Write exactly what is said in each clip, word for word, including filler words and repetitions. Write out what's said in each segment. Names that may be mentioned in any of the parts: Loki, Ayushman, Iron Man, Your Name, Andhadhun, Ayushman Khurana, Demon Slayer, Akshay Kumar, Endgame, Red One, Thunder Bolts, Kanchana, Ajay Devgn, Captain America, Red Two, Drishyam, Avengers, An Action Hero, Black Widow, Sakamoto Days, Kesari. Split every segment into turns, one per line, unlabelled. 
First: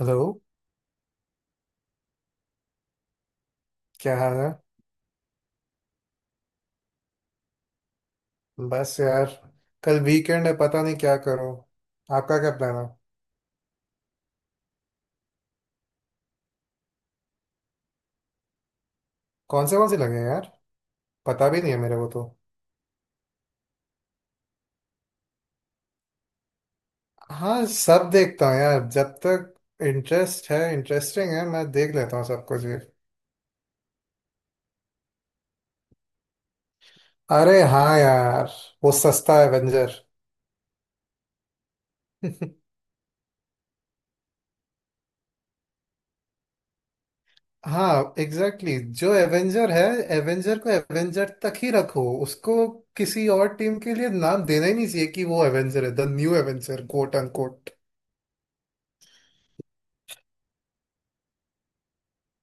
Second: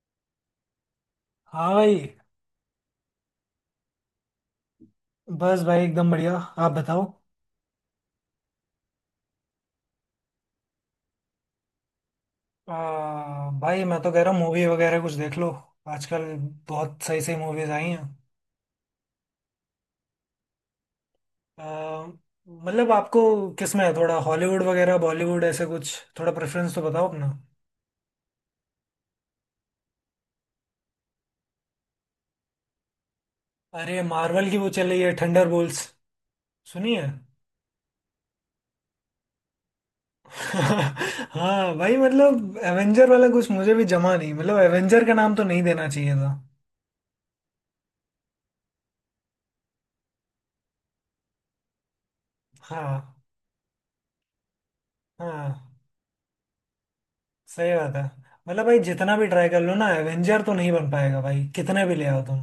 Hello.
हाँ भाई।
क्या हाल है?
बस भाई एकदम बढ़िया, आप बताओ।
बस यार, कल वीकेंड है, पता नहीं क्या करो। आपका क्या
आ,
प्लान है?
भाई मैं तो कह रहा हूँ मूवी वगैरह कुछ देख लो। आजकल बहुत सही सही मूवीज आई हैं।
कौन से कौन से लगे हैं यार, पता भी
आ,
नहीं है मेरे को तो।
मतलब आपको किस में है, थोड़ा हॉलीवुड वगैरह बॉलीवुड, ऐसे कुछ थोड़ा प्रेफरेंस तो बताओ अपना।
हाँ, सब देखता हूँ यार, जब तक इंटरेस्ट है, इंटरेस्टिंग है, मैं देख लेता हूँ सब कुछ ये।
अरे मार्वल की वो चल रही है थंडर बोल्स, सुनिए।
अरे हाँ यार, वो सस्ता एवेंजर।
हाँ भाई, मतलब एवेंजर वाला कुछ मुझे भी जमा नहीं, मतलब एवेंजर का नाम तो नहीं देना चाहिए था।
हाँ एग्जैक्टली exactly। जो एवेंजर है, एवेंजर को एवेंजर तक ही रखो उसको।
हाँ।
किसी और टीम के लिए नाम देना ही नहीं चाहिए कि वो
हाँ
एवेंजर है, the new Avenger quote unquote.
सही बात है। मतलब भाई जितना भी ट्राई कर लो ना, एवेंजर तो नहीं बन पाएगा भाई, कितने भी ले आओ तुम।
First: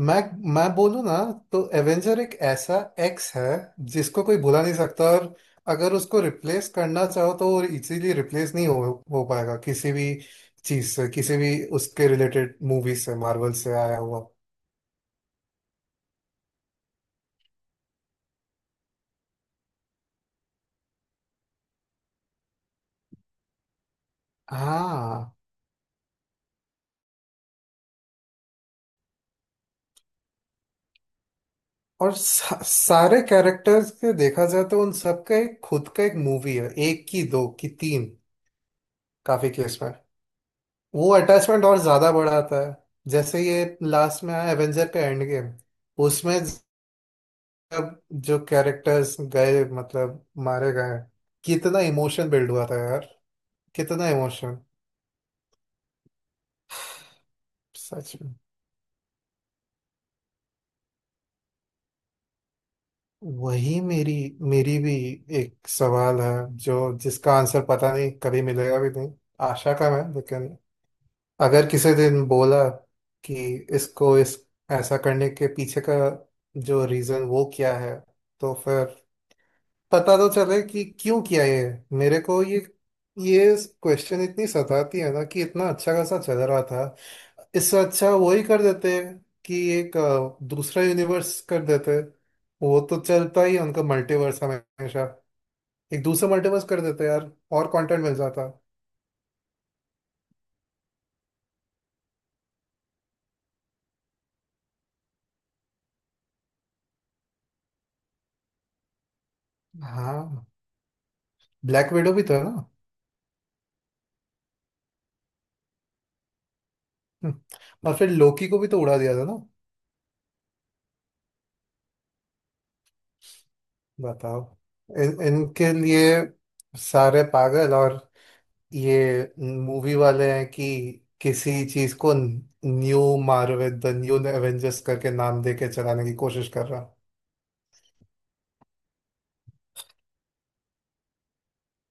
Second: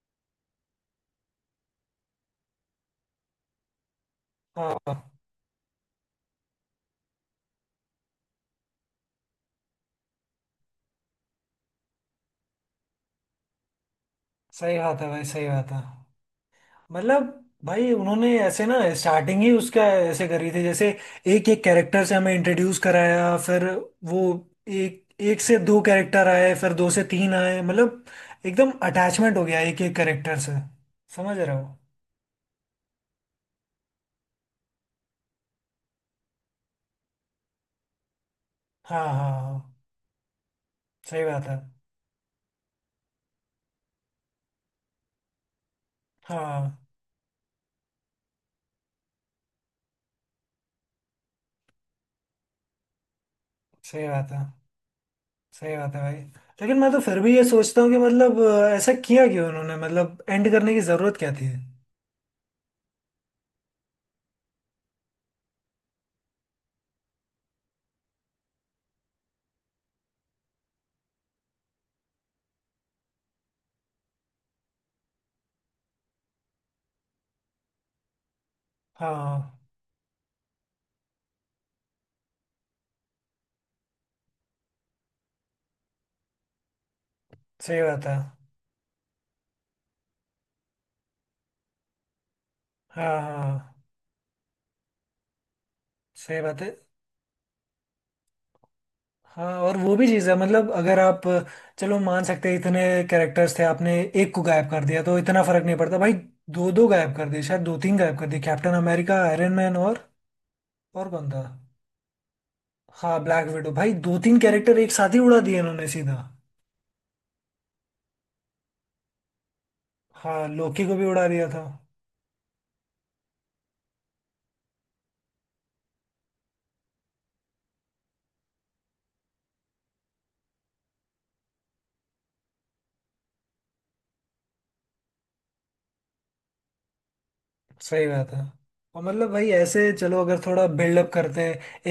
मैं मैं बोलूँ ना, तो एवेंजर एक ऐसा एक्स है जिसको कोई भुला नहीं
हाँ।
सकता। और अगर उसको रिप्लेस करना चाहो तो वो इजीली रिप्लेस नहीं हो हो पाएगा किसी भी चीज से, किसी भी उसके रिलेटेड मूवी से, मार्वल से आया हुआ।
सही बात है भाई, सही बात है। मतलब भाई उन्होंने ऐसे ना स्टार्टिंग ही उसका ऐसे करी थी जैसे एक एक कैरेक्टर से हमें इंट्रोड्यूस कराया, फिर वो एक
हाँ,
एक से दो कैरेक्टर आए, फिर दो से तीन आए, मतलब एकदम अटैचमेंट हो गया एक एक कैरेक्टर से। समझ रहे हो।
और सा, सारे कैरेक्टर्स के देखा जाए तो उन सबका एक खुद का एक मूवी है, एक की दो की तीन,
हाँ हाँ
काफी
हाँ।
केस में। वो
सही बात है।
अटैचमेंट और ज्यादा बढ़ाता है। जैसे ये लास्ट में आया एवेंजर का एंड गेम, उसमें
हाँ
अब जो कैरेक्टर्स गए, मतलब मारे गए, कितना इमोशन बिल्ड हुआ था यार,
सही
कितना
बात है।
इमोशन।
सही बात है भाई। लेकिन मैं तो फिर भी ये सोचता हूँ कि
सच में,
मतलब अ, ऐसा किया क्यों उन्होंने, मतलब एंड करने की जरूरत क्या थी।
वही मेरी मेरी भी एक सवाल है, जो जिसका आंसर पता नहीं कभी मिलेगा भी नहीं। आशा कम है, लेकिन अगर किसी दिन बोला कि इसको इस ऐसा करने के पीछे का जो रीजन वो क्या है, तो फिर
हाँ।
पता तो चले कि क्यों किया ये। मेरे को ये ये क्वेश्चन इतनी सताती है ना, कि इतना अच्छा खासा चल रहा था, इससे
सही बात
अच्छा
है।
वही कर देते कि एक अ, दूसरा यूनिवर्स कर देते। वो तो
हाँ
चलता ही है
हाँ
उनका मल्टीवर्स हमेशा। एक दूसरा
सही बात
मल्टीवर्स
है।
कर देते यार, और कंटेंट मिल जाता।
हाँ और वो भी चीज़ है, मतलब अगर आप, चलो मान सकते हैं, इतने कैरेक्टर्स थे आपने एक को गायब कर दिया तो इतना फर्क नहीं पड़ता भाई। दो दो गायब कर दिए, शायद दो तीन गायब कर दिए, कैप्टन अमेरिका, आयरन मैन और
हाँ,
और कौन था।
ब्लैक विडो भी था ना।
हाँ ब्लैक विडो भाई, दो तीन कैरेक्टर एक साथ ही उड़ा दिए इन्होंने सीधा।
हम्म, और फिर लोकी को भी तो उड़ा दिया था ना।
हाँ लोकी को भी उड़ा दिया था।
बताओ, इन, इनके लिए सारे पागल। और ये मूवी वाले हैं कि किसी चीज को new Marvel the new Avengers करके नाम देके चलाने की कोशिश कर रहा हूँ।
सही बात है। और मतलब भाई ऐसे चलो, अगर थोड़ा बिल्डअप करते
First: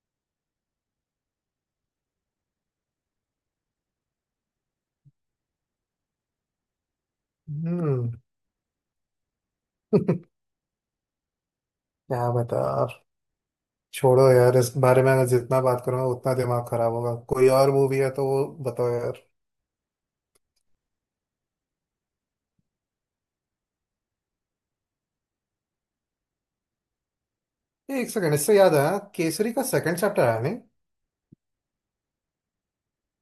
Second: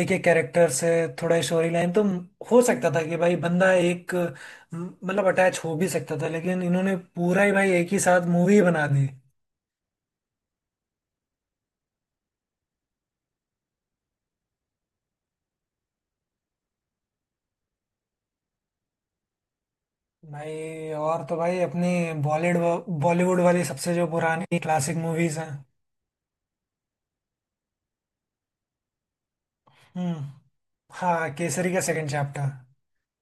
एक एक कैरेक्टर से, थोड़ा स्टोरी लाइन तो हो सकता था कि भाई बंदा एक, म, मतलब अटैच हो भी सकता था, लेकिन इन्होंने पूरा ही भाई एक ही
हम्म,
साथ मूवी बना दी।
क्या बता आप, छोड़ो यार इस बारे में। मैं जितना बात करूंगा उतना दिमाग खराब होगा। कोई और मूवी है तो वो बताओ यार।
भाई और तो भाई अपनी बॉलीवुड, बॉलीवुड वाली सबसे जो पुरानी क्लासिक मूवीज हैं।
ये एक सेकंड, इससे याद आया, केसरी का सेकंड चैप्टर
हम्म।
आया नहीं?
हाँ केसरी का सेकंड चैप्टर,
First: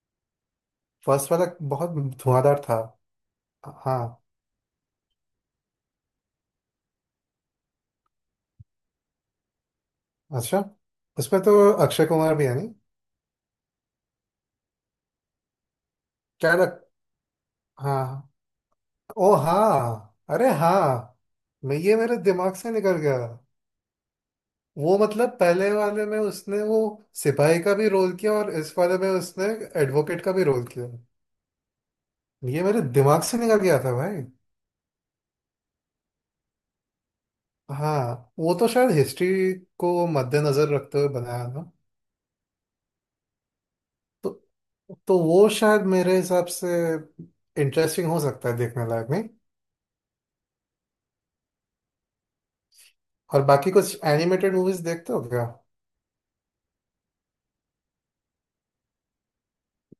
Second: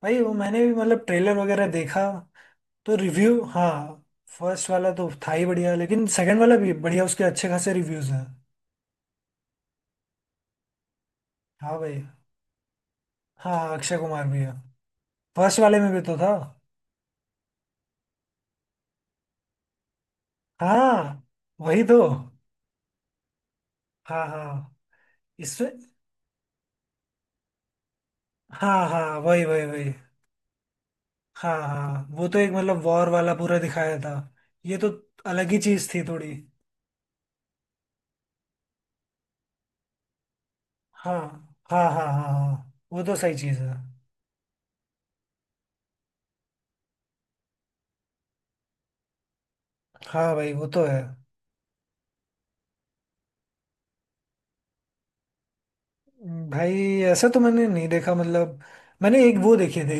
भाई वो मैंने भी मतलब
फर्स्ट
ट्रेलर
वाला
वगैरह
बहुत
देखा
धुआंधार था।
तो रिव्यू, हाँ
हाँ।
फर्स्ट वाला तो था ही बढ़िया, लेकिन सेकंड वाला भी बढ़िया, उसके अच्छे खासे रिव्यूज हैं।
अच्छा, उसमें तो
हाँ भाई।
अक्षय कुमार भी है नहीं?
हाँ अक्षय कुमार भी है, फर्स्ट वाले में भी तो था।
क्या लग, हाँ, ओ हाँ, अरे हाँ,
हाँ
मैं
वही
ये
तो।
मेरे दिमाग से निकल गया।
हाँ हाँ।
वो मतलब
इसमें,
पहले वाले में उसने वो सिपाही का भी रोल किया, और इस
हाँ
वाले में
हाँ वही
उसने
वही वही
एडवोकेट का भी रोल किया।
हाँ हाँ वो तो एक
ये
मतलब
मेरे
वॉर
दिमाग
वाला
से
पूरा
निकल गया था
दिखाया था।
भाई।
ये तो अलग ही चीज थी थोड़ी।
हाँ, वो तो शायद हिस्ट्री को मद्देनजर रखते हुए
हाँ
बनाया ना।
हाँ हाँ हाँ, हाँ वो तो सही चीज है।
तो तो वो शायद मेरे हिसाब से इंटरेस्टिंग हो सकता है, देखने लायक नहीं।
हाँ भाई वो तो है।
और बाकी कुछ एनिमेटेड मूवीज देखते हो क्या?
भाई ऐसा तो मैंने नहीं देखा, मतलब मैंने एक वो देखी थी,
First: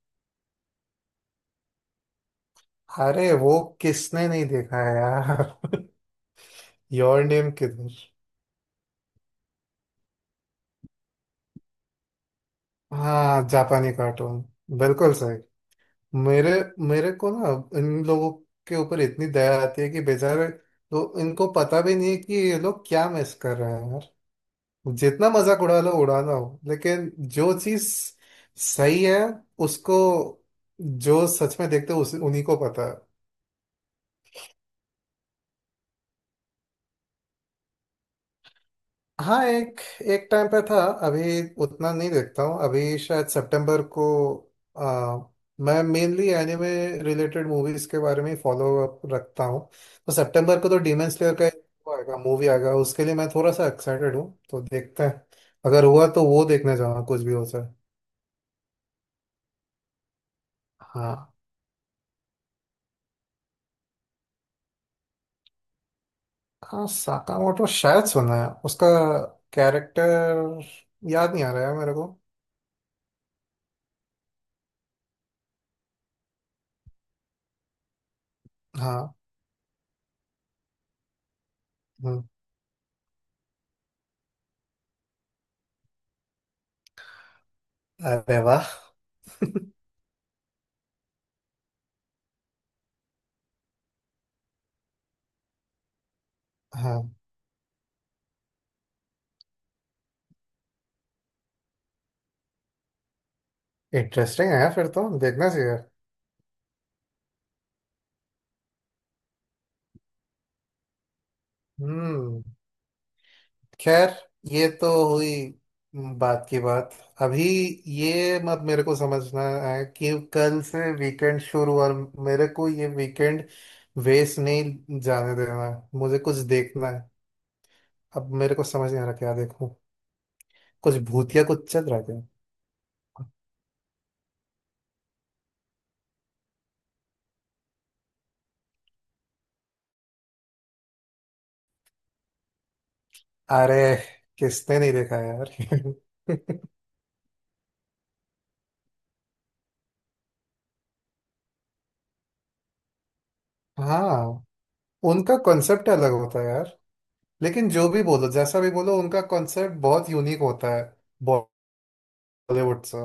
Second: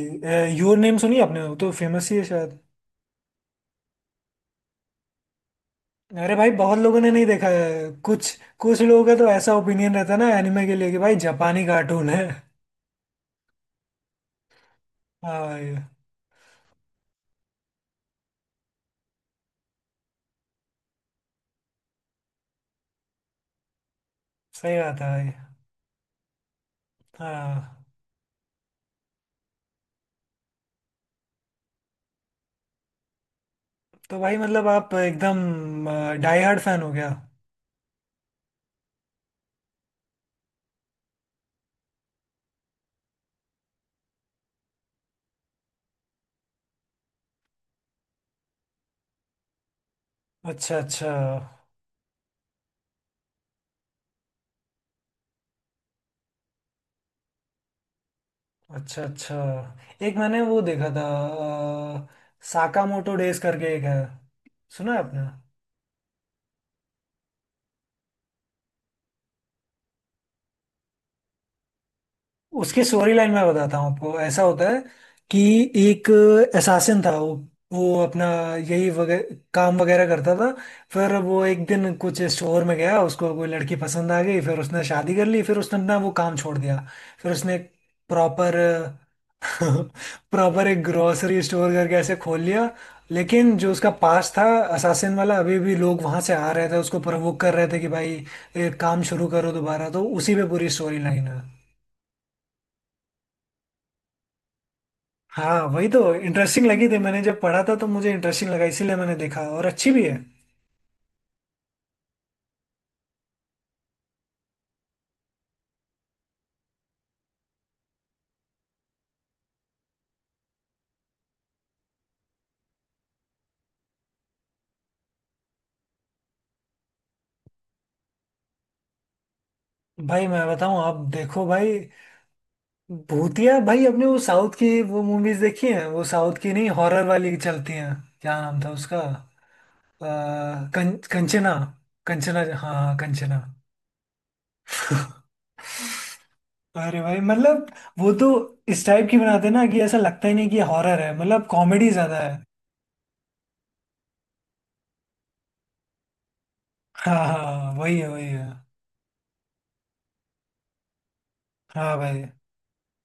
योर नेम, सुनी आपने, वो तो फेमस ही है शायद।
अरे वो किसने नहीं देखा है यार।
अरे भाई बहुत लोगों ने
योर
नहीं देखा
नेम
है।
किधर।
कुछ कुछ लोगों का तो ऐसा ओपिनियन रहता है ना एनिमे के लिए कि भाई जापानी कार्टून है।
हाँ, जापानी कार्टून, बिल्कुल सही।
हाँ भाई।
मेरे मेरे को ना, इन लोगों के ऊपर इतनी दया आती है कि बेचारे तो इनको पता भी नहीं है कि ये लोग क्या मिस कर रहे हैं यार।
सही बात है
जितना
भाई।
मजाक उड़ा लो उड़ाना हो, लेकिन जो चीज
हाँ
सही है उसको जो सच में देखते हैं उस उन्हीं को पता है।
तो भाई मतलब आप एकदम डाई हार्ड फैन हो गया।
हाँ, एक एक टाइम पे था। अभी उतना नहीं देखता हूँ। अभी शायद सितंबर को आ, मैं मेनली एनिमे रिलेटेड मूवीज के बारे में फॉलो अप रखता हूँ। तो सितंबर को
अच्छा
तो
अच्छा।
डीमन स्लेयर का एक वो आएगा, मूवी आएगा, उसके लिए मैं थोड़ा सा एक्साइटेड हूँ, तो देखते हैं। अगर हुआ तो वो देखने जाऊंगा, कुछ भी हो जाए।
अच्छा अच्छा। एक मैंने वो देखा था,
हाँ,
साकामोटो डेज करके एक है, सुना है आपने।
हाँ साकामोटो शायद सुना है, उसका कैरेक्टर याद नहीं आ रहा है मेरे को।
उसके स्टोरी लाइन मैं बताता हूँ आपको, ऐसा होता है कि एक असासिन था वो वो अपना यही
हाँ।
वगैरह काम वगैरह करता था। फिर वो एक दिन कुछ
हम्म,
स्टोर में गया, उसको कोई लड़की पसंद आ गई, फिर उसने शादी कर ली, फिर उसने अपना वो काम छोड़ दिया। फिर उसने
अरे
प्रॉपर,
वाह,
प्रॉपर एक ग्रोसरी स्टोर करके ऐसे खोल लिया। लेकिन जो उसका पास था असासिन वाला, अभी भी लोग वहां से आ रहे थे उसको प्रवोक कर रहे थे कि भाई ये काम शुरू करो दोबारा, तो उसी पे पूरी स्टोरी लाइन है।
इंटरेस्टिंग है, फिर तो देखना
हाँ
चाहिए।
वही तो इंटरेस्टिंग लगी थी, मैंने जब पढ़ा था तो मुझे इंटरेस्टिंग लगा, इसीलिए मैंने देखा, और अच्छी भी है।
हम्म। खैर, ये तो हुई बात की बात। अभी ये मत मेरे को समझना है कि कल से वीकेंड शुरू, और मेरे को ये वीकेंड वेस्ट नहीं जाने देना है, मुझे कुछ देखना है। अब मेरे को समझ नहीं आ रहा क्या देखूं।
भाई मैं बताऊं, आप
कुछ भूतिया
देखो
कुछ
भाई।
चल रहा है क्या?
भूतिया, भाई आपने वो साउथ की वो मूवीज देखी हैं, वो साउथ की नहीं, हॉरर वाली चलती हैं, क्या नाम था उसका, आ, कं, कंचना, कंचना हाँ हाँ कंचना।
अरे किसने नहीं देखा यार।
अरे भाई मतलब वो तो इस टाइप की बनाते हैं ना कि ऐसा लगता ही नहीं कि हॉरर है, मतलब कॉमेडी ज्यादा है।
हाँ, उनका कॉन्सेप्ट अलग होता है।
हाँ
लेकिन
हाँ
जो
वही
भी
है, वही
बोलो
है
जैसा भी बोलो, उनका कॉन्सेप्ट बहुत यूनिक होता है
हाँ भाई
बॉलीवुड से।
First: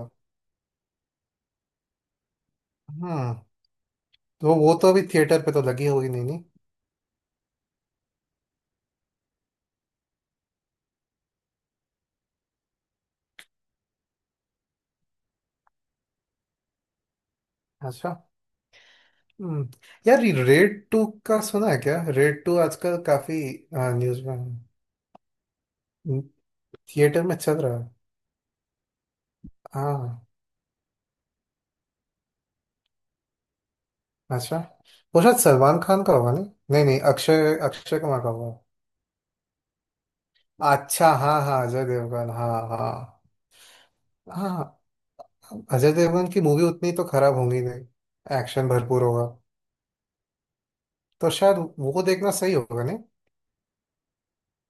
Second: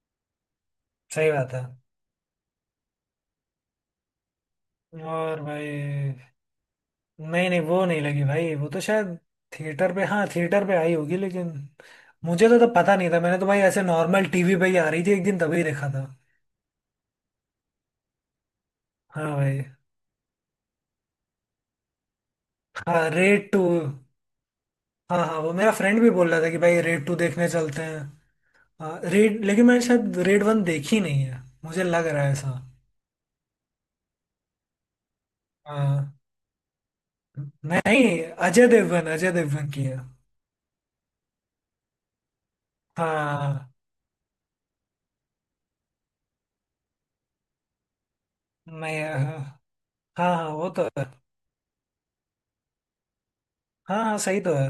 सही बात है।
हम्म, तो वो तो अभी
और
थिएटर पे तो
भाई
लगी होगी नहीं, नहीं?
नहीं नहीं, वो नहीं लगी भाई, वो तो शायद थिएटर पे, हाँ थिएटर पे आई होगी लेकिन मुझे तो तब पता नहीं था, मैंने तो भाई ऐसे नॉर्मल टीवी पे ही आ रही थी एक दिन तभी देखा था।
अच्छा।
हाँ भाई।
हम्म। यार, रेड टू का सुना है क्या? रेड टू आजकल
हाँ
काफी
रेड टू,
न्यूज में
हाँ हाँ वो मेरा फ्रेंड भी
है,
बोल रहा था कि भाई रेड टू
थिएटर में
देखने
चल रहा
चलते
है।
हैं। हाँ रेड, लेकिन मैंने शायद
हाँ।
रेड वन देखी नहीं है, मुझे लग रहा है ऐसा।
अच्छा, वो शायद सलमान खान
हाँ
का होगा नहीं? नहीं नहीं, अक्षय अक्षय कुमार
नहीं,
का होगा।
अजय देवगन, अजय देवगन की है।
अच्छा, हाँ हाँ, अजय देवगन, हाँ हाँ।
हाँ।
हाँ, अजय देवगन की मूवी उतनी तो खराब होंगी नहीं, एक्शन
मैं
भरपूर
हाँ।
होगा।
हाँ हाँ, वो तो है।
तो शायद वो देखना सही होगा नहीं।
हाँ हाँ सही तो है।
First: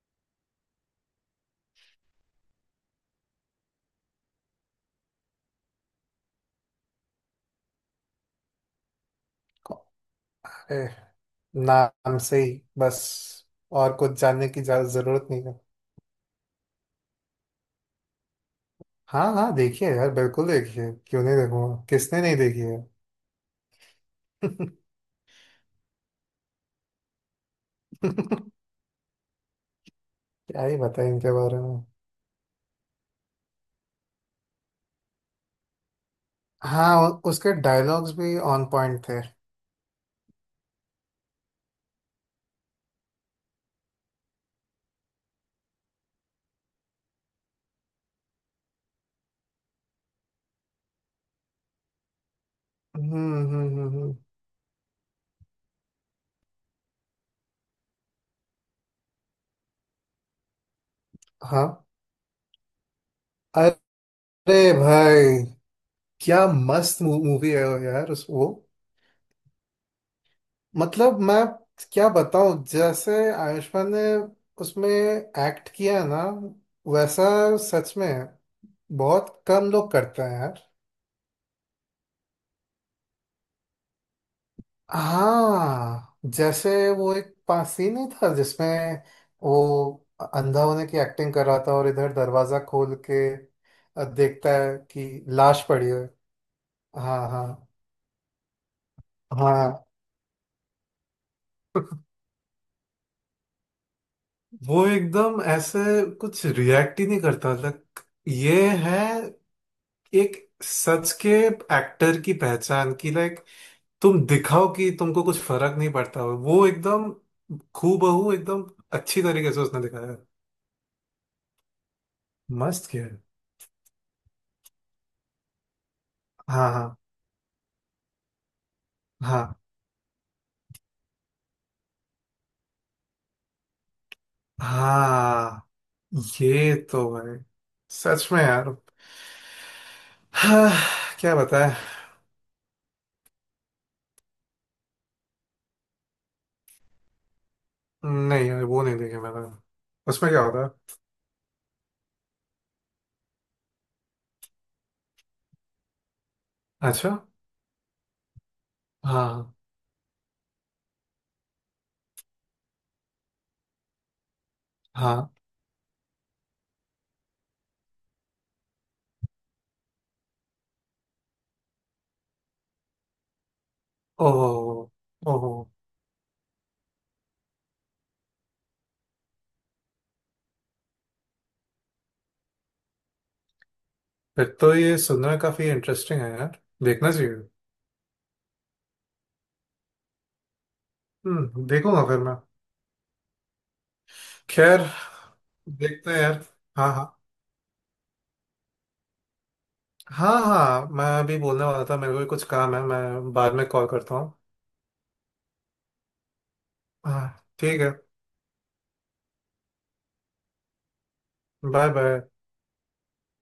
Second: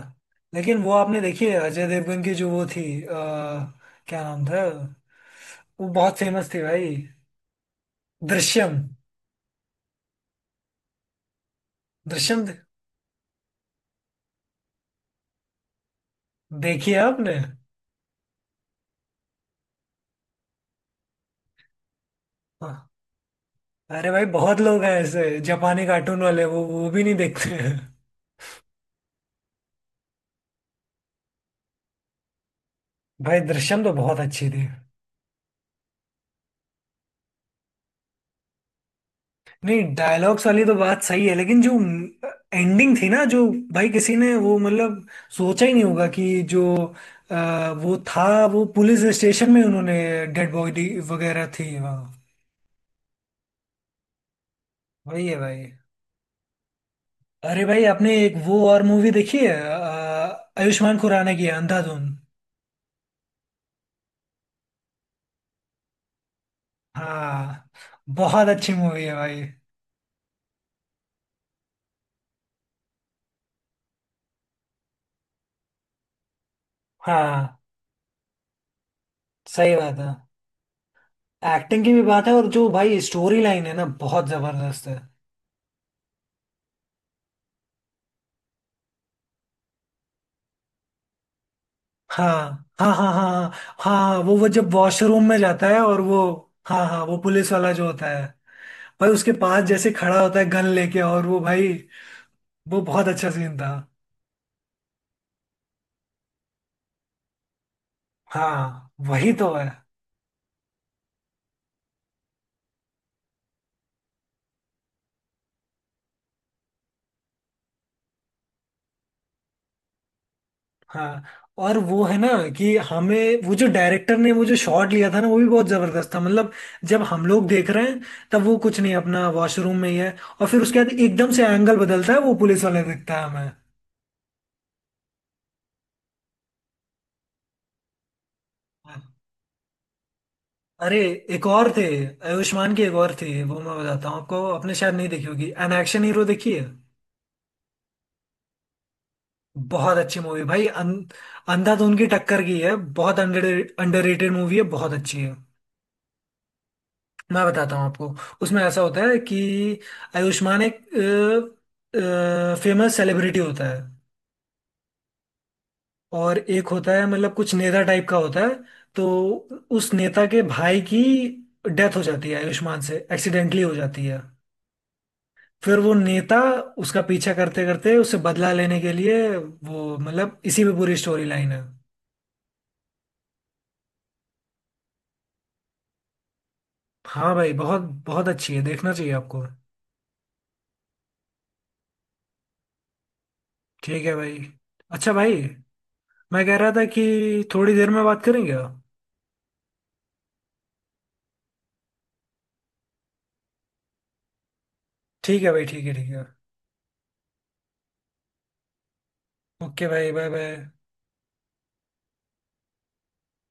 लेकिन वो आपने देखी है अजय देवगन की जो वो थी अ, क्या नाम था, वो बहुत फेमस थी भाई, दृश्यम,
अरे, नाम से
दृश्यम
ही
दे-
बस, और कुछ जानने की ज्यादा जरूरत नहीं है।
देखी है आपने।
हाँ हाँ, देखिए यार, बिल्कुल देखिए, क्यों नहीं देखूंगा? किसने नहीं देखी है?
हाँ। अरे भाई बहुत लोग हैं ऐसे जापानी कार्टून वाले, वो वो भी नहीं देखते हैं।
क्या ही बताएं इनके बारे में।
भाई दृश्यम तो बहुत अच्छी थी।
हाँ, उ- उसके डायलॉग्स भी ऑन पॉइंट थे।
नहीं डायलॉग्स वाली तो बात सही है, लेकिन जो एंडिंग थी ना जो, भाई किसी ने वो मतलब सोचा ही नहीं होगा कि जो अ, वो था, वो पुलिस स्टेशन में उन्होंने डेड बॉडी वगैरह थी वहाँ,
हम्म हम्म हम्म हम्म,
वही है भाई। अरे भाई आपने एक वो और मूवी देखी है अ, आयुष्मान खुराना की है,
हाँ,
अंधाधुन।
अरे भाई क्या मस्त मूवी
हाँ
है वो यार, उस
बहुत
वो।
अच्छी मूवी है भाई।
मतलब मैं क्या बताऊं, जैसे आयुष्मान ने उसमें एक्ट किया है ना वैसा
हाँ
सच में बहुत
सही
कम
बात
लोग
है,
करते हैं यार।
एक्टिंग की भी बात है और जो भाई स्टोरी लाइन है ना बहुत जबरदस्त है।
हाँ जैसे, वो एक पास सीन ही था जिसमें वो अंधा होने की एक्टिंग कर रहा था, और इधर
हाँ
दरवाजा
हाँ
खोल
हाँ
के
हाँ। हाँ
अ,
हाँ, वो वो
देखता
जब
है
वॉशरूम
कि
में जाता
लाश
है
पड़ी
और
है।
वो, हाँ हाँ वो
हाँ
पुलिस वाला
हाँ
जो होता है, भाई उसके पास जैसे
हाँ।
खड़ा होता है गन लेके, और वो भाई, वो बहुत अच्छा सीन था।
वो एकदम ऐसे कुछ रिएक्ट ही नहीं करता, लाइक, ये
हाँ
है
वही तो है।
एक सच के एक्टर की पहचान की। लाइक, तुम दिखाओ कि तुमको कुछ फर्क नहीं पड़ता, हो वो एकदम हूबहू एकदम अच्छी तरीके से उसने दिखाया है।
हाँ और वो है ना कि
मस्त किया है।
हमें वो जो डायरेक्टर ने वो जो शॉट लिया था ना, वो भी बहुत जबरदस्त था, मतलब
हाँ
जब
हाँ
हम लोग देख रहे हैं तब वो कुछ नहीं, अपना
हाँ
वॉशरूम में ही है, और फिर उसके बाद एकदम से एंगल बदलता है, वो पुलिस वाला दिखता है हमें।
हाँ, ये तो भाई सच में यार। हाँ,
अरे
क्या
एक और
बताएं।
थे, आयुष्मान की एक और थी वो मैं बताता हूँ आपको, आपने शायद नहीं देखी होगी, एन एक्शन हीरो, देखी है।
नहीं यार, वो नहीं देखे मैंने।
बहुत अच्छी
उसमें
मूवी
क्या
भाई,
होता
अं, अंधाधुन की टक्कर की है। बहुत अंडर अंडररेटेड मूवी है, बहुत अच्छी है।
है? अच्छा,
मैं बताता हूँ आपको, उसमें ऐसा होता है कि
हाँ
आयुष्मान एक फेमस सेलिब्रिटी होता है,
हाँ,
और एक होता है मतलब कुछ नेता टाइप का होता है। तो उस नेता के भाई की डेथ हो जाती है, आयुष्मान से एक्सीडेंटली हो जाती है।
ओहो ओहो,
फिर वो नेता उसका पीछा करते करते उससे बदला लेने के लिए वो, मतलब इसी में पूरी स्टोरी लाइन है।
फिर तो ये सुनना काफी इंटरेस्टिंग है यार, देखना
हाँ भाई
चाहिए।
बहुत, बहुत अच्छी है, देखना चाहिए आपको।
हम्म, देखूंगा फिर मैं।
ठीक है भाई।
खैर,
अच्छा भाई
देखते हैं
मैं
यार।
कह रहा था
हाँ हाँ,
कि थोड़ी देर में बात करेंगे आप।
हाँ हाँ, मैं अभी बोलने वाला था, मेरे को भी कुछ काम है, मैं बाद में कॉल करता हूँ।
ठीक है भाई, ठीक है ठीक है।
हाँ ठीक है,
ओके भाई, बाय बाय।
Bye bye.